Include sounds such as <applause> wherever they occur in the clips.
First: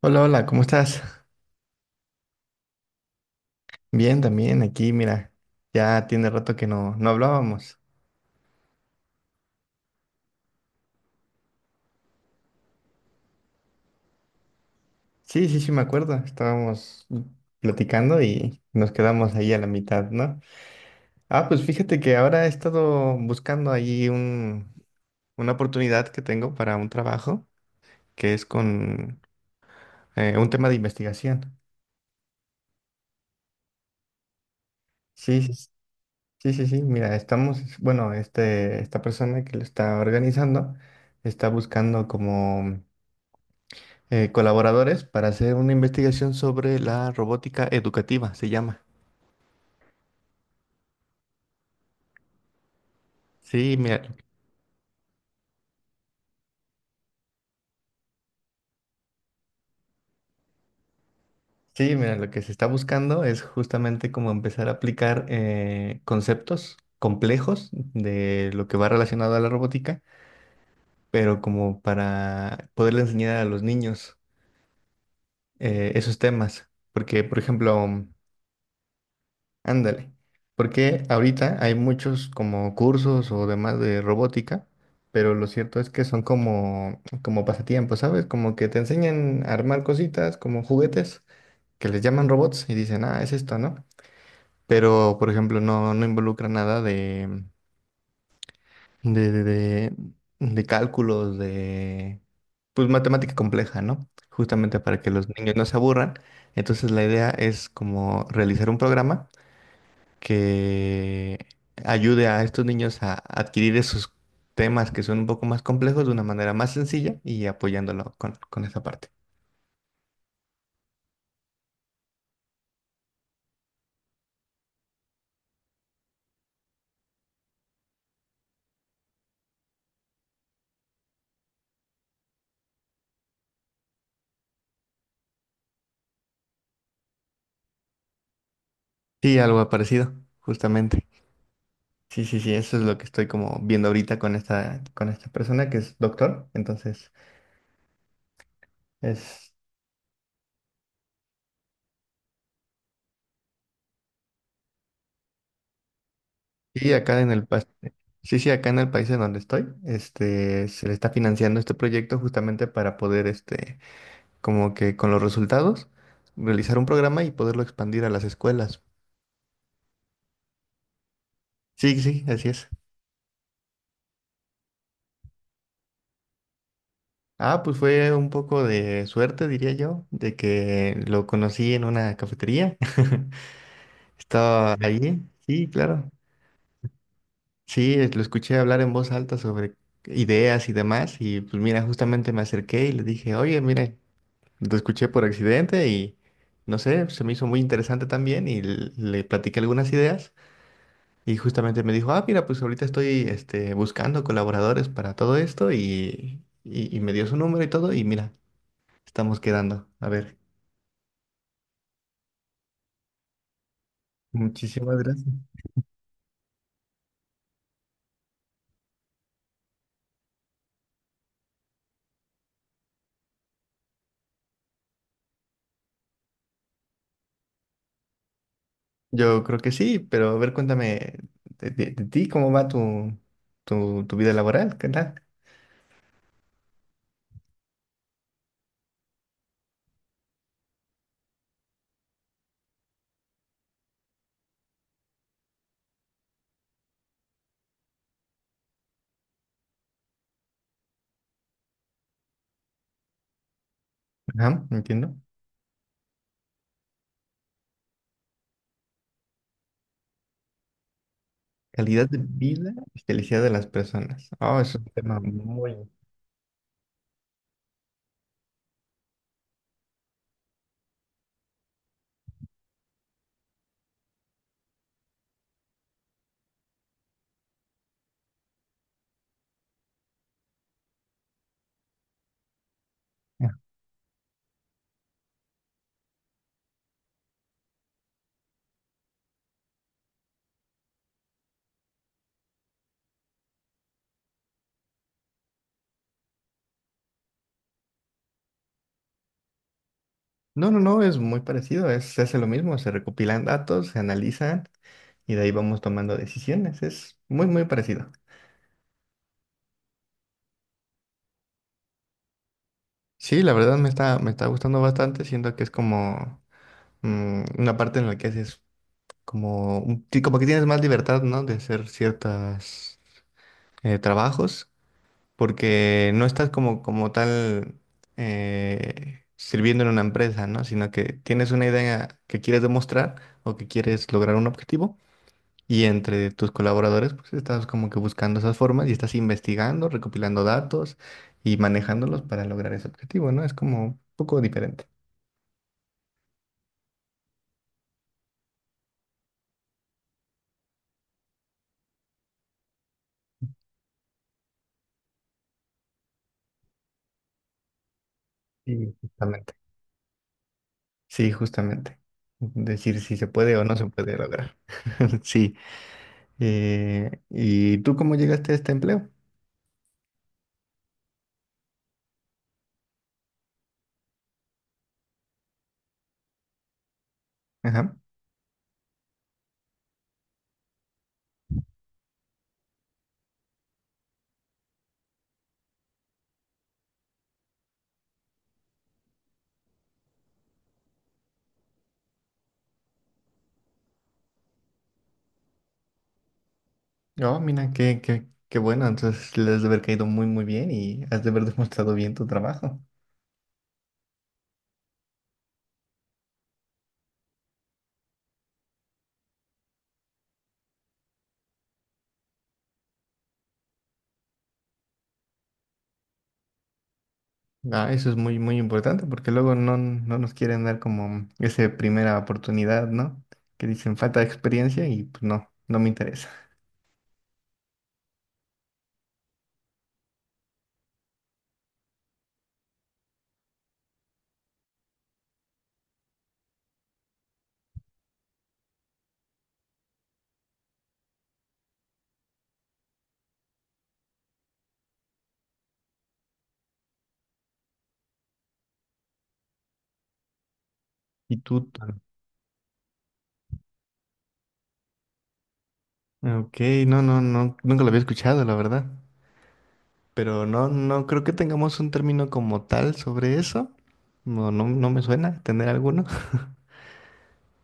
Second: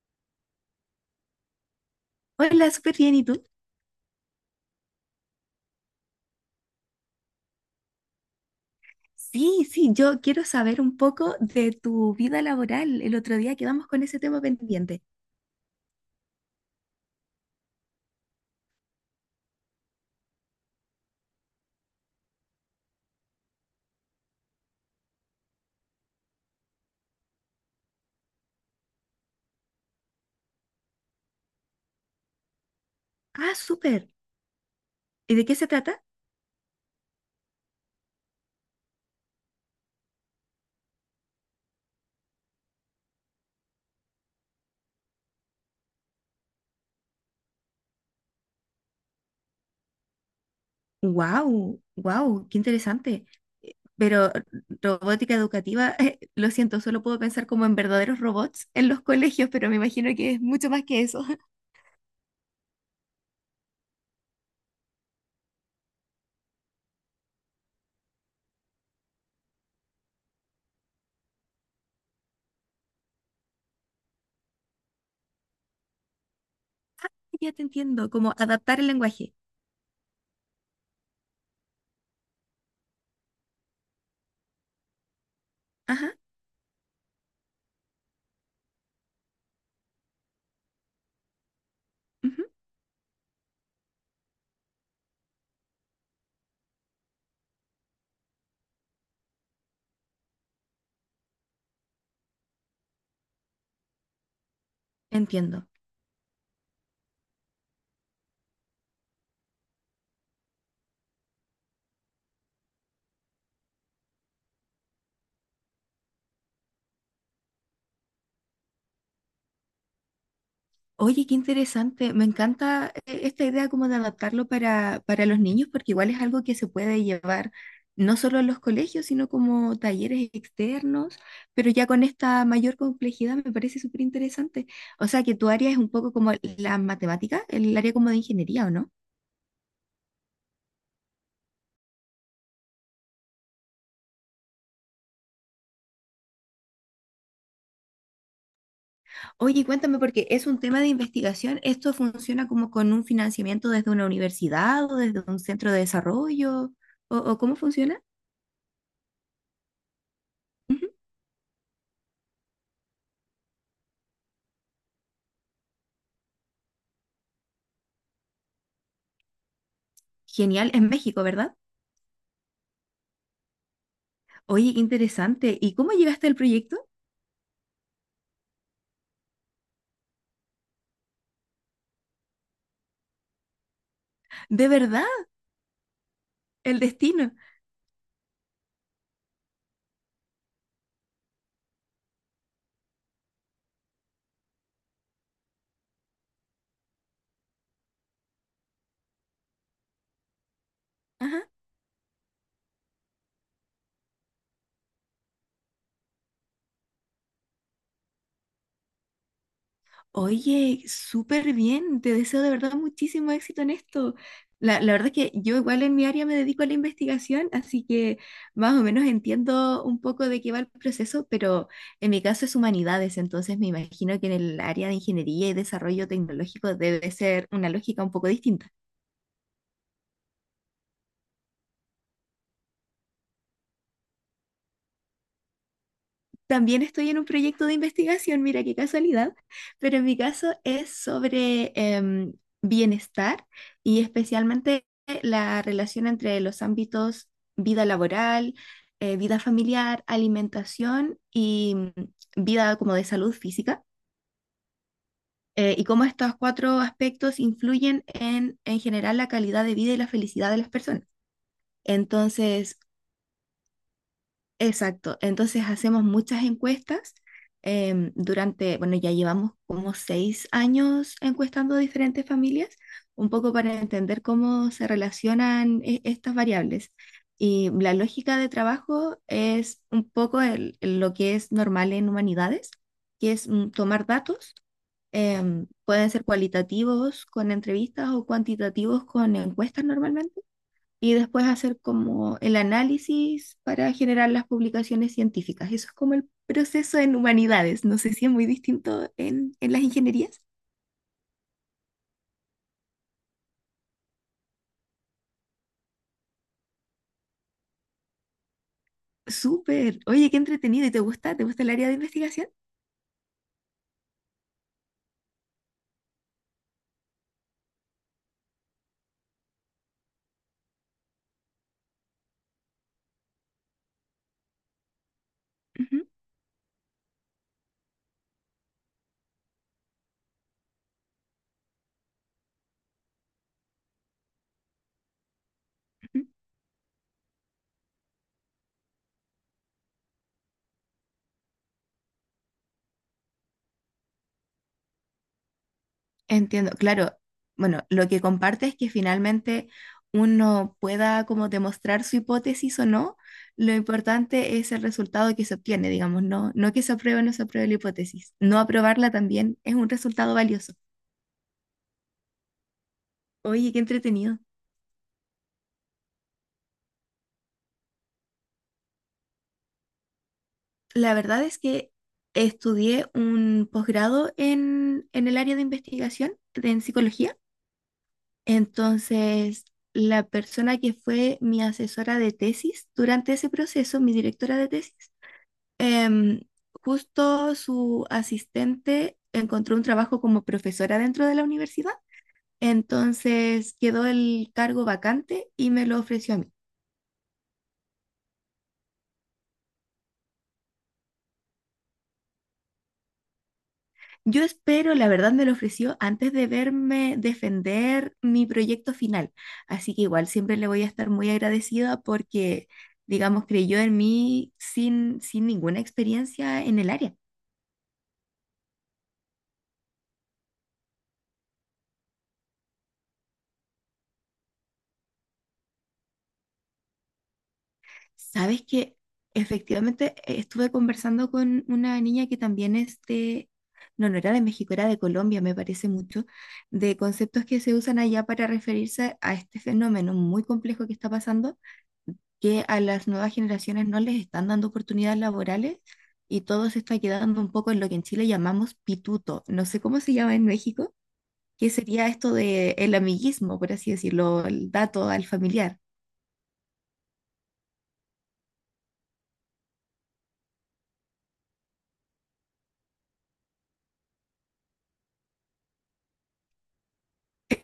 Hola, hola, ¿cómo estás? Hola, súper bien. ¿Y tú? Bien, también aquí, mira, ya tiene rato que no hablábamos. Sí, sí, yo quiero saber un poco de tu vida laboral. El otro día quedamos con ese tema pendiente. Sí, sí, sí, me acuerdo, estábamos platicando y nos quedamos ahí a la mitad, ¿no? Ah, pues fíjate que ahora he estado buscando ahí una oportunidad que tengo para un trabajo que es con un tema de investigación. Ah, súper. ¿Y Sí, de sí, qué s- se trata? sí, sí, sí, mira, estamos, bueno, esta persona que lo está organizando está buscando como... colaboradores para hacer una investigación sobre la robótica educativa, se llama. Wow, wow, qué interesante. Sí, Eh, mira, Pero robótica educativa, <laughs> lo siento, solo puedo pensar como en verdaderos robots en los colegios, pero me imagino que es mucho más que eso. <laughs> sí, mira, lo que se está buscando es justamente como empezar a aplicar conceptos complejos de lo que va relacionado a la robótica, pero como para poderle enseñar a los niños esos temas. Ah, Porque, por ya te ejemplo, entiendo, como adaptar el lenguaje. ándale, porque ahorita hay muchos como cursos o demás de robótica, pero lo cierto es que Ajá, son como, como pasatiempos, ¿sabes? Como que te enseñan a armar cositas como juguetes que les llaman ujú. robots y dicen, ah, es esto, ¿no? Pero, por ejemplo, no involucra nada de de- cálculos, de, pues, matemática compleja, ¿no? Justamente para que los niños no Entiendo. se aburran. Entonces, la idea es como realizar un programa que ayude a estos niños a adquirir esos temas que son un poco más complejos de una manera más sencilla y apoyándolo con esa parte. Oye, qué interesante. Me encanta esta idea como de adaptarlo para los niños, porque igual es algo que se puede llevar no solo a los colegios, sino como talleres externos, pero ya con esta mayor complejidad me parece súper interesante. O sea, que tu área es un poco como la matemática, el área como de ingeniería, ¿o no? Sí, algo parecido, justamente. Sí, sí, sí, eso es lo que estoy como viendo ahorita con esta persona que es doctor. Entonces, es, Oye, cuéntame, porque es un tema de investigación, ¿esto funciona como con un financiamiento desde una universidad o desde un centro de desarrollo? sí, acá en O el, cómo pas- funciona? sí, sí, acá en el país en donde estoy, este, se Ujú. le está financiando este proyecto justamente para poder, este, como que con los resultados, realizar un programa y poderlo expandir a las escuelas. Genial, en México, ¿verdad? Sí, sí, así es. Oye, qué interesante. ¿Y cómo llegaste al proyecto? Ah, pues fue un poco de suerte, diría yo, de que lo conocí en una cafetería. <laughs> De Estaba verdad, allí, sí, claro. el destino. Lo escuché hablar en voz alta sobre ideas y demás. Y pues mira, justamente me acerqué y le dije, oye, mire, lo escuché por accidente y no sé, se me hizo muy interesante también y le platiqué algunas ideas. Y Ajá. justamente me dijo, ah, mira, pues ahorita estoy este, buscando colaboradores para todo esto y me dio su número y todo. Y mira. Estamos quedando. A ver, Oye, súper bien. Te deseo de verdad muchísimo éxito en esto. La muchísimas verdad es que gracias. yo igual en mi área me dedico a la investigación, así que más o menos entiendo un poco de qué va el proceso, pero en mi caso es humanidades, entonces me imagino que en el área de ingeniería y desarrollo tecnológico debe ser una lógica un poco distinta. Yo creo que sí, pero a ver, cuéntame de ti, ¿cómo va tu, tu vida laboral? ¿Qué tal? También estoy en un proyecto de investigación, mira qué casualidad, pero en mi caso es sobre bienestar y especialmente la relación entre los ámbitos vida laboral, vida familiar, alimentación y vida como de salud física, Ajá, entiendo. Y cómo estos cuatro aspectos influyen en general la calidad de vida y la felicidad de las personas. Calidad de vida Entonces, y felicidad de las personas. Oh, es un tema exacto, entonces muy... hacemos muchas encuestas durante, bueno, ya llevamos como 6 años encuestando diferentes familias, un poco para entender cómo se relacionan estas variables. Y la lógica de trabajo es un poco lo que es normal en humanidades, que es Ah. Tomar datos, pueden ser cualitativos con entrevistas o cuantitativos con encuestas normalmente y después hacer como el análisis para generar las publicaciones científicas. Eso es como el proceso en humanidades. No sé si es muy distinto en las ingenierías. No, no, no, es muy parecido. Se hace lo mismo, se recopilan datos, se analizan y de ahí vamos tomando decisiones. Es muy, muy parecido. Súper. Oye, qué entretenido. ¿Y te gusta? ¿Te gusta el área de investigación? Sí, la verdad me está gustando bastante, siento que es como una parte en la que haces como, como que tienes más libertad, ¿no? De hacer ciertos trabajos, Ujú, porque no estás como, como tal sirviendo en una empresa, ¿no? Sino que tienes una idea que quieres demostrar o que quieres lograr un objetivo y ujú. entre tus colaboradores, pues estás como que buscando esas formas y estás investigando, recopilando datos y manejándolos para lograr ese objetivo, ¿no? Es como un poco diferente. Entiendo. Claro. Bueno, lo que comparte es que finalmente uno pueda como demostrar su hipótesis o no. Lo importante es el resultado que se obtiene, digamos, no, no que se apruebe o no se apruebe la hipótesis. No Sí. aprobarla Justamente. también es un resultado valioso. Sí, justamente. Decir si se puede o Oye, no qué se puede entretenido. lograr. <laughs> Sí. ¿Y tú cómo llegaste a este empleo? La verdad es que estudié un posgrado en el área de investigación en psicología. Ajá. Entonces, la persona que fue mi asesora de tesis durante ese proceso, mi directora de tesis, em, justo su asistente encontró un trabajo como profesora dentro de la universidad. Entonces, quedó el cargo vacante y me lo ofreció a mí. Oh, mira, qué bueno. Entonces les has de haber caído muy, muy bien y has de haber <laughs> demostrado bien tu trabajo. Yo espero, la verdad me lo ofreció antes de verme defender mi proyecto final, así que igual siempre le voy a estar muy agradecida porque, digamos, creyó en mí sin, sin ninguna experiencia en el área. Ah, eso es muy, muy importante porque luego no nos quieren dar como esa primera oportunidad, ¿no? Que dicen falta de experiencia y pues no me interesa. Sabes que efectivamente estuve conversando con una niña que también es de, no, no era de México, era de Colombia, me parece mucho, de conceptos que se usan allá para referirse a este fenómeno muy complejo que está pasando que a las nuevas generaciones no les están dando oportunidades laborales y todo se está quedando un poco en lo que en Chile llamamos pituto. No sé cómo se llama en México, ¿Y tú? que ¿Tano? sería esto de el amiguismo, por así decirlo, el dato al familiar. Ok, no, no, no, nunca lo había escuchado, la verdad. Pero no creo que tengamos un término como tal sobre eso. No, no, no me suena tener alguno. <laughs>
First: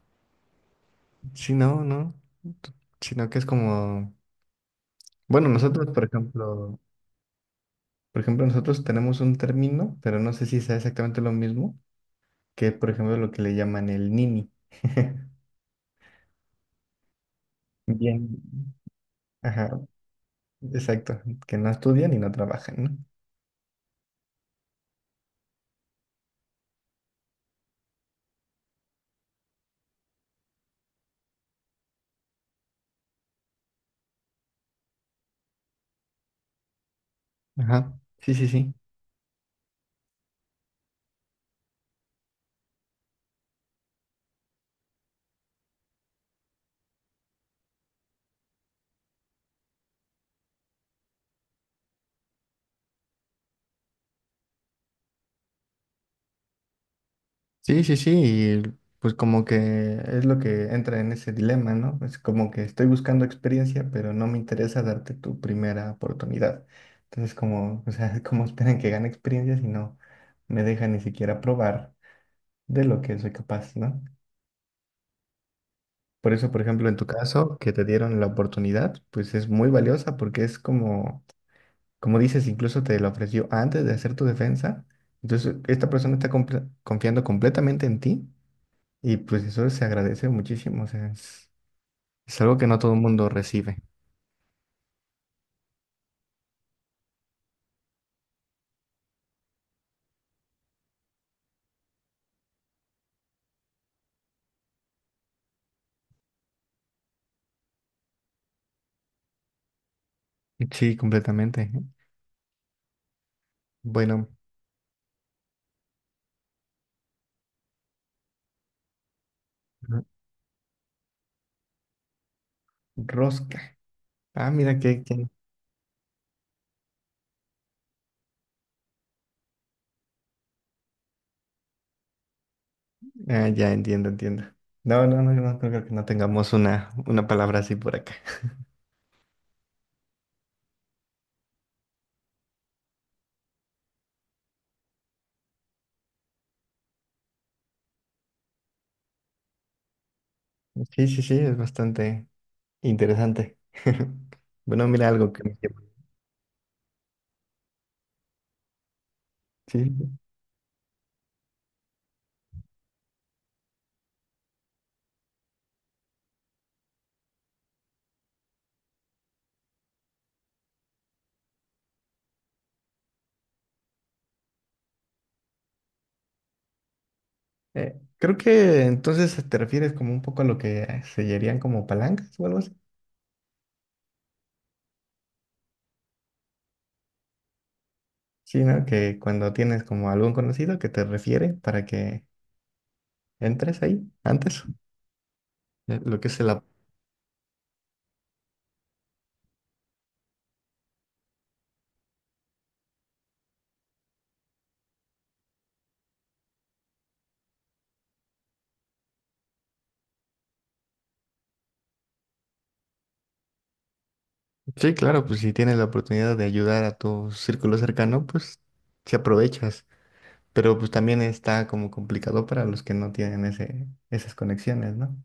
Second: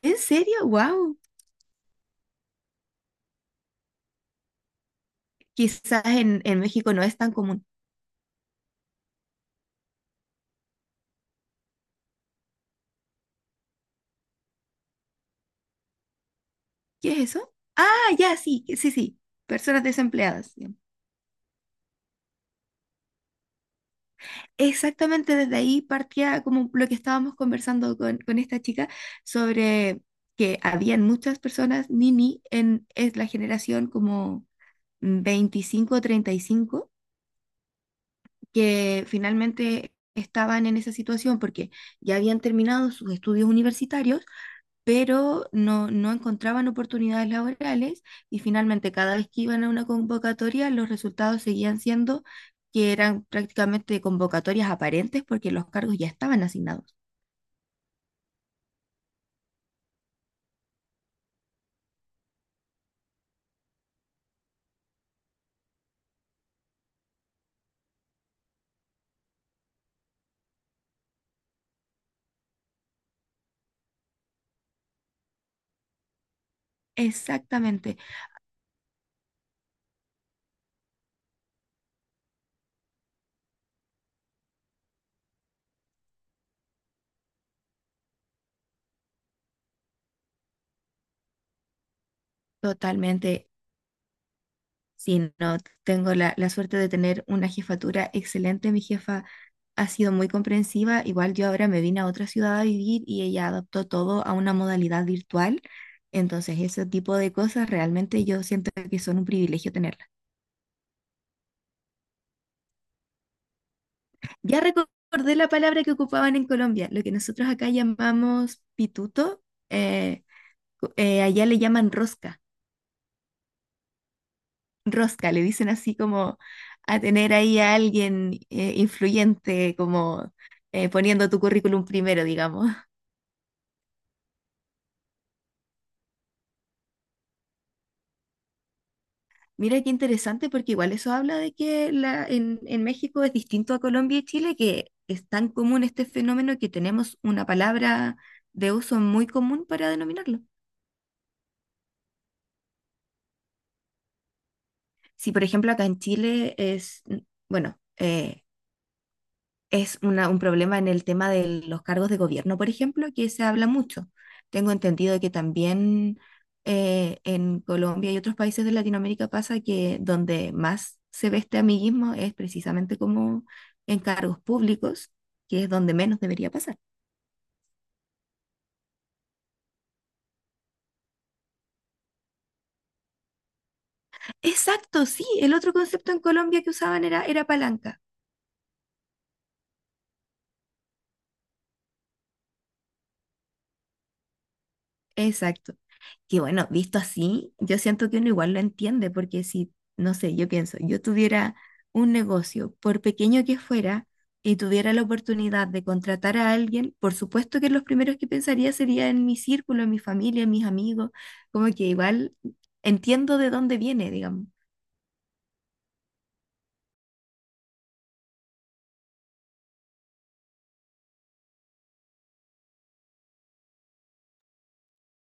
¿En serio? ¡Wow! Sí, no, no. Sino que es como, bueno, nosotros, Quizás en México no es tan común. por ejemplo, nosotros tenemos un término, pero no sé si sea exactamente lo mismo, que por ejemplo, lo que le llaman el nini. <laughs> ¿Qué es eso? Ah, Bien. ya, sí, sí, sí. Ajá, Personas desempleadas. exacto. Que no estudian y no trabajan, Exactamente, desde ahí partía como lo que estábamos conversando con esta chica sobre que habían muchas personas nini en es la generación como 25 o 35 ¿no? Ajá. Sí, sí, sí. que finalmente estaban en esa situación porque ya habían terminado sus estudios universitarios pero no, no encontraban oportunidades laborales y finalmente cada vez que iban a una convocatoria los resultados seguían siendo que eran prácticamente convocatorias aparentes porque los cargos ya estaban asignados. Sí, sí, sí, y pues como que es lo que entra en ese dilema, ¿no? Es como que estoy buscando experiencia, pero no me interesa darte tu primera oportunidad. Entonces, como, o sea, <laughs> como esperan que gane experiencia si no me dejan ni siquiera probar de lo que soy capaz, ¿no? Por eso, por ejemplo, en tu caso, que te Exactamente, dieron la oportunidad, pues es muy valiosa porque es como, como dices, incluso te la ofreció antes de hacer tu defensa. Entonces, esta persona está confiando completamente en ti. Y pues eso se agradece muchísimo, o sea, es algo que no todo el mundo totalmente. recibe. Sí, no, tengo la suerte de tener una jefatura excelente. Mi jefa ha sido muy comprensiva. Igual yo ahora me vine a otra ciudad a vivir y ella adaptó todo a una modalidad virtual. Entonces, ese tipo de cosas realmente yo siento que son un privilegio tenerlas. Sí, completamente. Bueno, Ya recordé la palabra que ocupaban en Colombia, lo que nosotros acá llamamos pituto, r- eh, allá le llaman rosca, rosca. Ah, mira que- rosca, le dicen así como a tener ahí a alguien influyente, como poniendo tu currículum primero, digamos. ah, ya entiendo, entiendo. No, no, no, no creo que no tengamos una palabra así por acá. Mira qué interesante, porque igual eso habla de que la, en México es distinto a Colombia y Chile, que es tan común este fenómeno que tenemos una palabra de uso muy común para denominarlo. Sí, sí, sí, es bastante interesante. <laughs> Bueno, mira algo Sí, que por me ejemplo, llevo. acá en Chile es, bueno, Sí. sí, es sí. Un problema en el tema de los cargos de gobierno, por ejemplo, que se habla mucho. Tengo entendido que también en Colombia y otros países de Latinoamérica pasa que donde más se ve este amiguismo es precisamente como en cargos públicos, que es donde menos debería pasar. Creo que entonces te refieres como un poco a lo que sellarían como palancas o algo así. Exacto, sí, el otro concepto en Colombia que usaban era, era palanca. Sí, ¿no? Que cuando tienes como algún conocido que te refiere para que entres ahí antes. Exacto. Lo que Que es el... bueno, visto así, yo siento que uno igual lo entiende, porque si, no sé, yo pienso, yo tuviera un negocio, por pequeño que fuera, y tuviera la oportunidad de contratar a alguien, por supuesto que los primeros que pensaría sería en mi círculo, en mi familia, en mis amigos, como que igual entiendo de dónde viene, digamos. sí, claro, pues si tienes la oportunidad de ayudar a tu círculo cercano, pues si aprovechas. Pero pues también está como complicado para los que no tienen esas conexiones, ¿no?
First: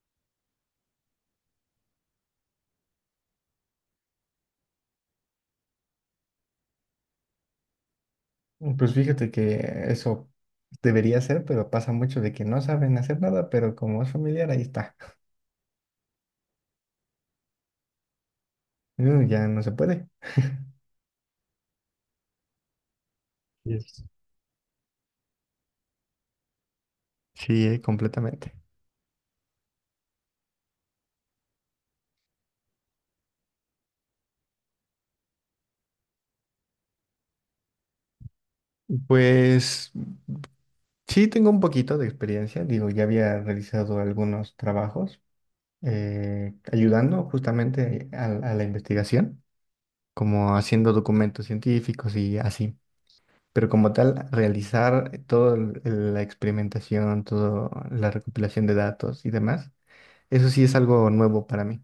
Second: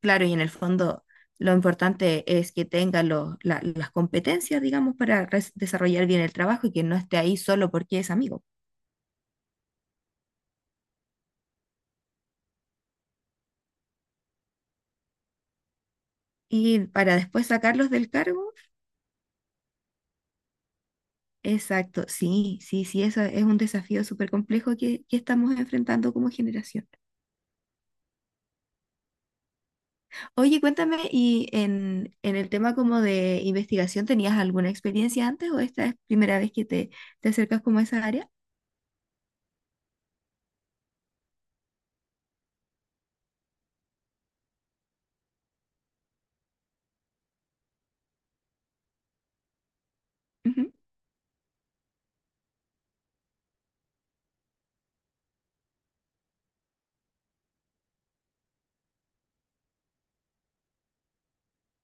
Claro, y en el fondo lo importante es que tenga las competencias, digamos, para desarrollar bien el trabajo y que no esté ahí solo porque es amigo. Mm, pues fíjate que eso debería ser, pero pasa mucho de que no saben hacer nada, pero como es familiar, ahí está. Y para después sacarlos del cargo. Ya no se puede. Exacto, sí, sí, sí, eso es un Yes. desafío súper complejo que estamos enfrentando como generación. Sí, completamente. Oye, cuéntame, ¿y en el tema como de investigación tenías alguna experiencia antes o esta es primera vez que te acercas como a esa área? Pues sí, tengo un poquito de experiencia. Digo, ya había realizado algunos trabajos ayudando justamente a la investigación, como Ujú. haciendo documentos científicos y así. Pero como tal, realizar toda la experimentación, toda la recopilación de datos y demás, eso sí es algo nuevo para mí.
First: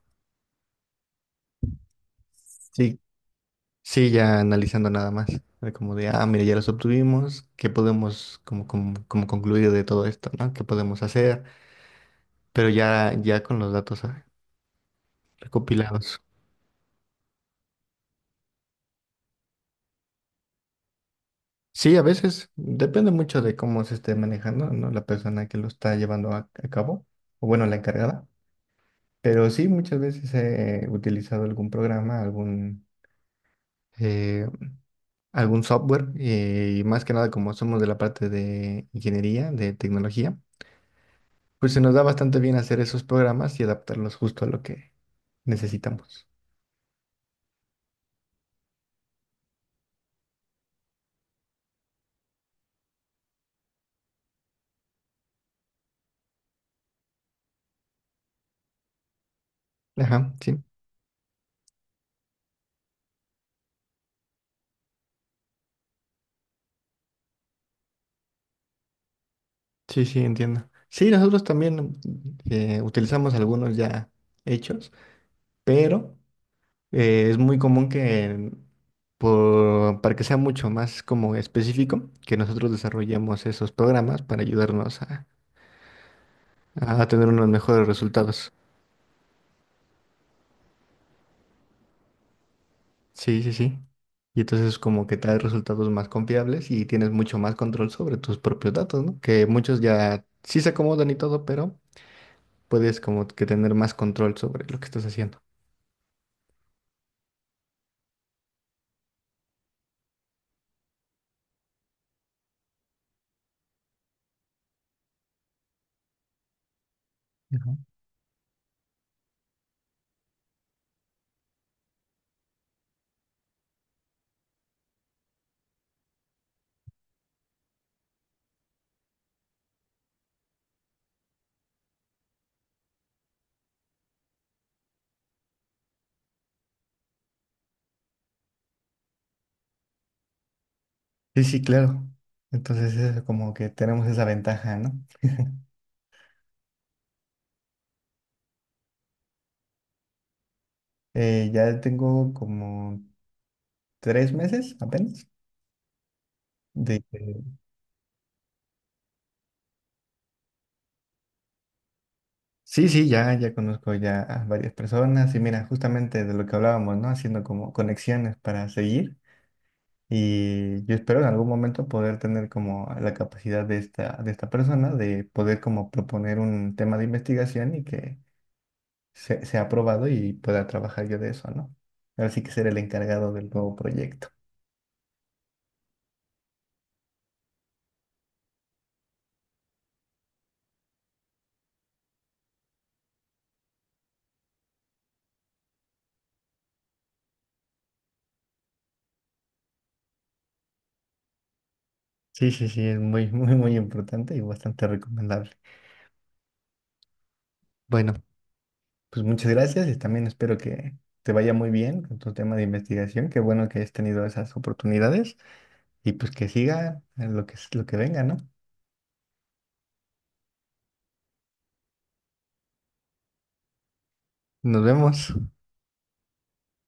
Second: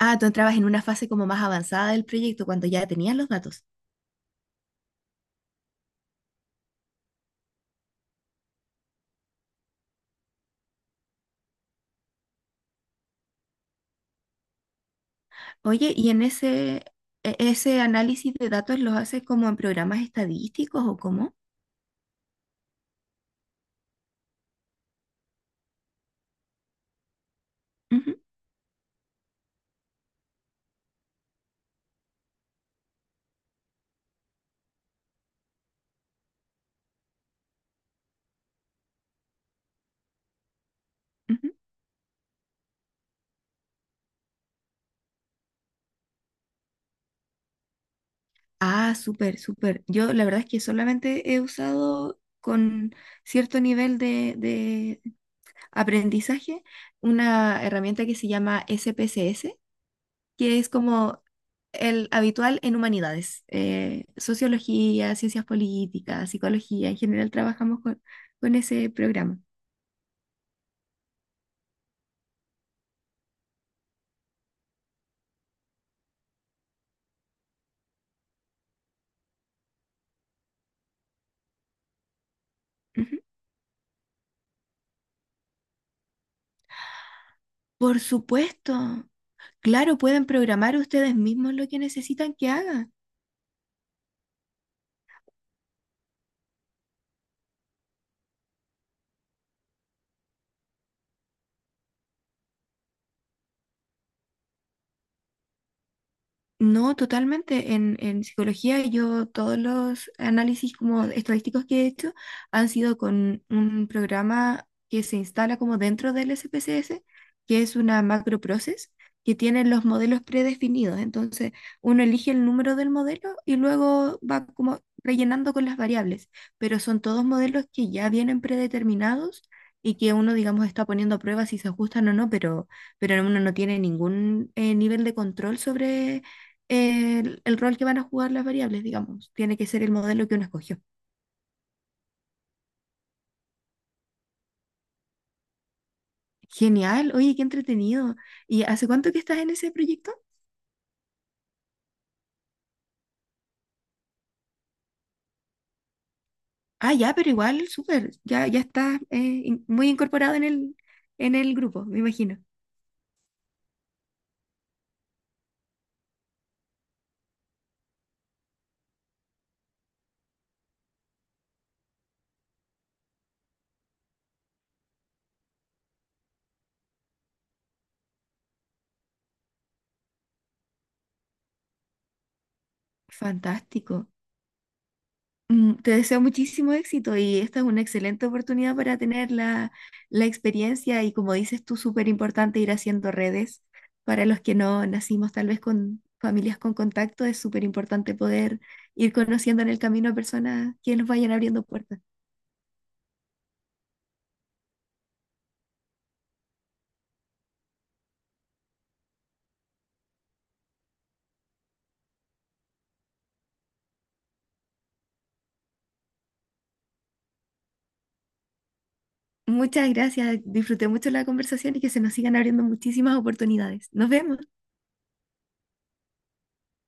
Ah, tú entrabas en una fase como más avanzada del proyecto cuando ya Sí, tenías los datos. sí, ya analizando nada más, de como de, ah, mira, ya los obtuvimos, ¿qué podemos como concluir de todo esto, ¿no? ¿Qué podemos hacer? Pero ya, ya con los datos ah, Oye, ¿y recopilados. en ese, ese análisis de datos los haces como en programas estadísticos o cómo? Sí, a veces depende mucho de cómo se esté manejando, ¿no? La persona que lo está llevando a cabo, o bueno, la Ujú, encargada. Pero sí, muchas veces he utilizado eh, algún software, y más que nada como somos de la parte de ingeniería, de tecnología, ujú. pues se nos da bastante bien hacer esos programas y adaptarlos justo a lo que necesitamos. Ah, súper, súper. Yo la verdad es que solamente he usado con cierto nivel de aprendizaje una herramienta que se llama SPSS, Ajá, que sí, es como el habitual en humanidades, sociología, ciencias políticas, psicología. En general trabajamos con ese programa. sí, sí, entiendo. Sí, nosotros también utilizamos algunos ya hechos, pero... es muy común que, para que sea mucho más como específico, que nosotros Ujú. desarrollemos esos programas para ayudarnos a tener unos mejores Por resultados. supuesto. Claro, pueden programar ustedes mismos lo que necesitan que hagan. Sí, sí, sí. Y entonces como que trae resultados más confiables y tienes mucho más control sobre tus propios datos, ¿no? Que muchos ya sí se acomodan y todo, pero puedes como que tener más control sobre lo que estás haciendo. No, totalmente. En psicología yo todos los análisis como estadísticos que he hecho han sido con un programa que se instala como dentro del SPSS, que Ujú. es una macro process que tiene los modelos predefinidos. Entonces uno elige el número del modelo y luego va como rellenando con las variables, pero son todos modelos que ya vienen predeterminados y que uno, digamos, está poniendo a prueba si se ajustan o no, pero uno no tiene ningún nivel de control sobre el rol que van a jugar las variables, digamos. Tiene que ser el modelo que uno escogió. Sí, sí, claro. Entonces es como que tenemos esa ventaja, ¿no? <laughs> Genial, oye, qué entretenido. ¿Y hace cuánto que estás en ese proyecto? Ya tengo como 3 meses apenas. Ah, De, ya, pero que- igual, súper, ya, ya estás muy incorporado en el grupo, me imagino. sí, sí, ya, ya conozco ya a varias personas y mira, justamente de lo que hablábamos, ¿no? Haciendo como conexiones para seguir y yo espero en algún momento poder tener como la capacidad de esta persona de poder como proponer un tema de investigación y que sea aprobado y pueda trabajar yo de eso, ¿no? Ahora sí que ser el encargado del nuevo Fantástico. proyecto. Te deseo muchísimo éxito y esta es una excelente oportunidad para tener la, la experiencia y como dices tú, súper importante ir haciendo redes. Para los que no nacimos tal vez con familias con contacto, es súper importante poder ir conociendo en el camino a personas que nos vayan abriendo puertas. Sí, sí, sí, es muy, <laughs> muy, muy importante y bastante recomendable. Bueno. Pues muchas gracias y también espero que te vaya muy bien con tu tema de investigación. Qué bueno que hayas tenido esas oportunidades y pues que siga lo que venga, ¿no? Muchas gracias, disfruté mucho la conversación y que se nos sigan abriendo muchísimas oportunidades. Nos vemos. Nos vemos.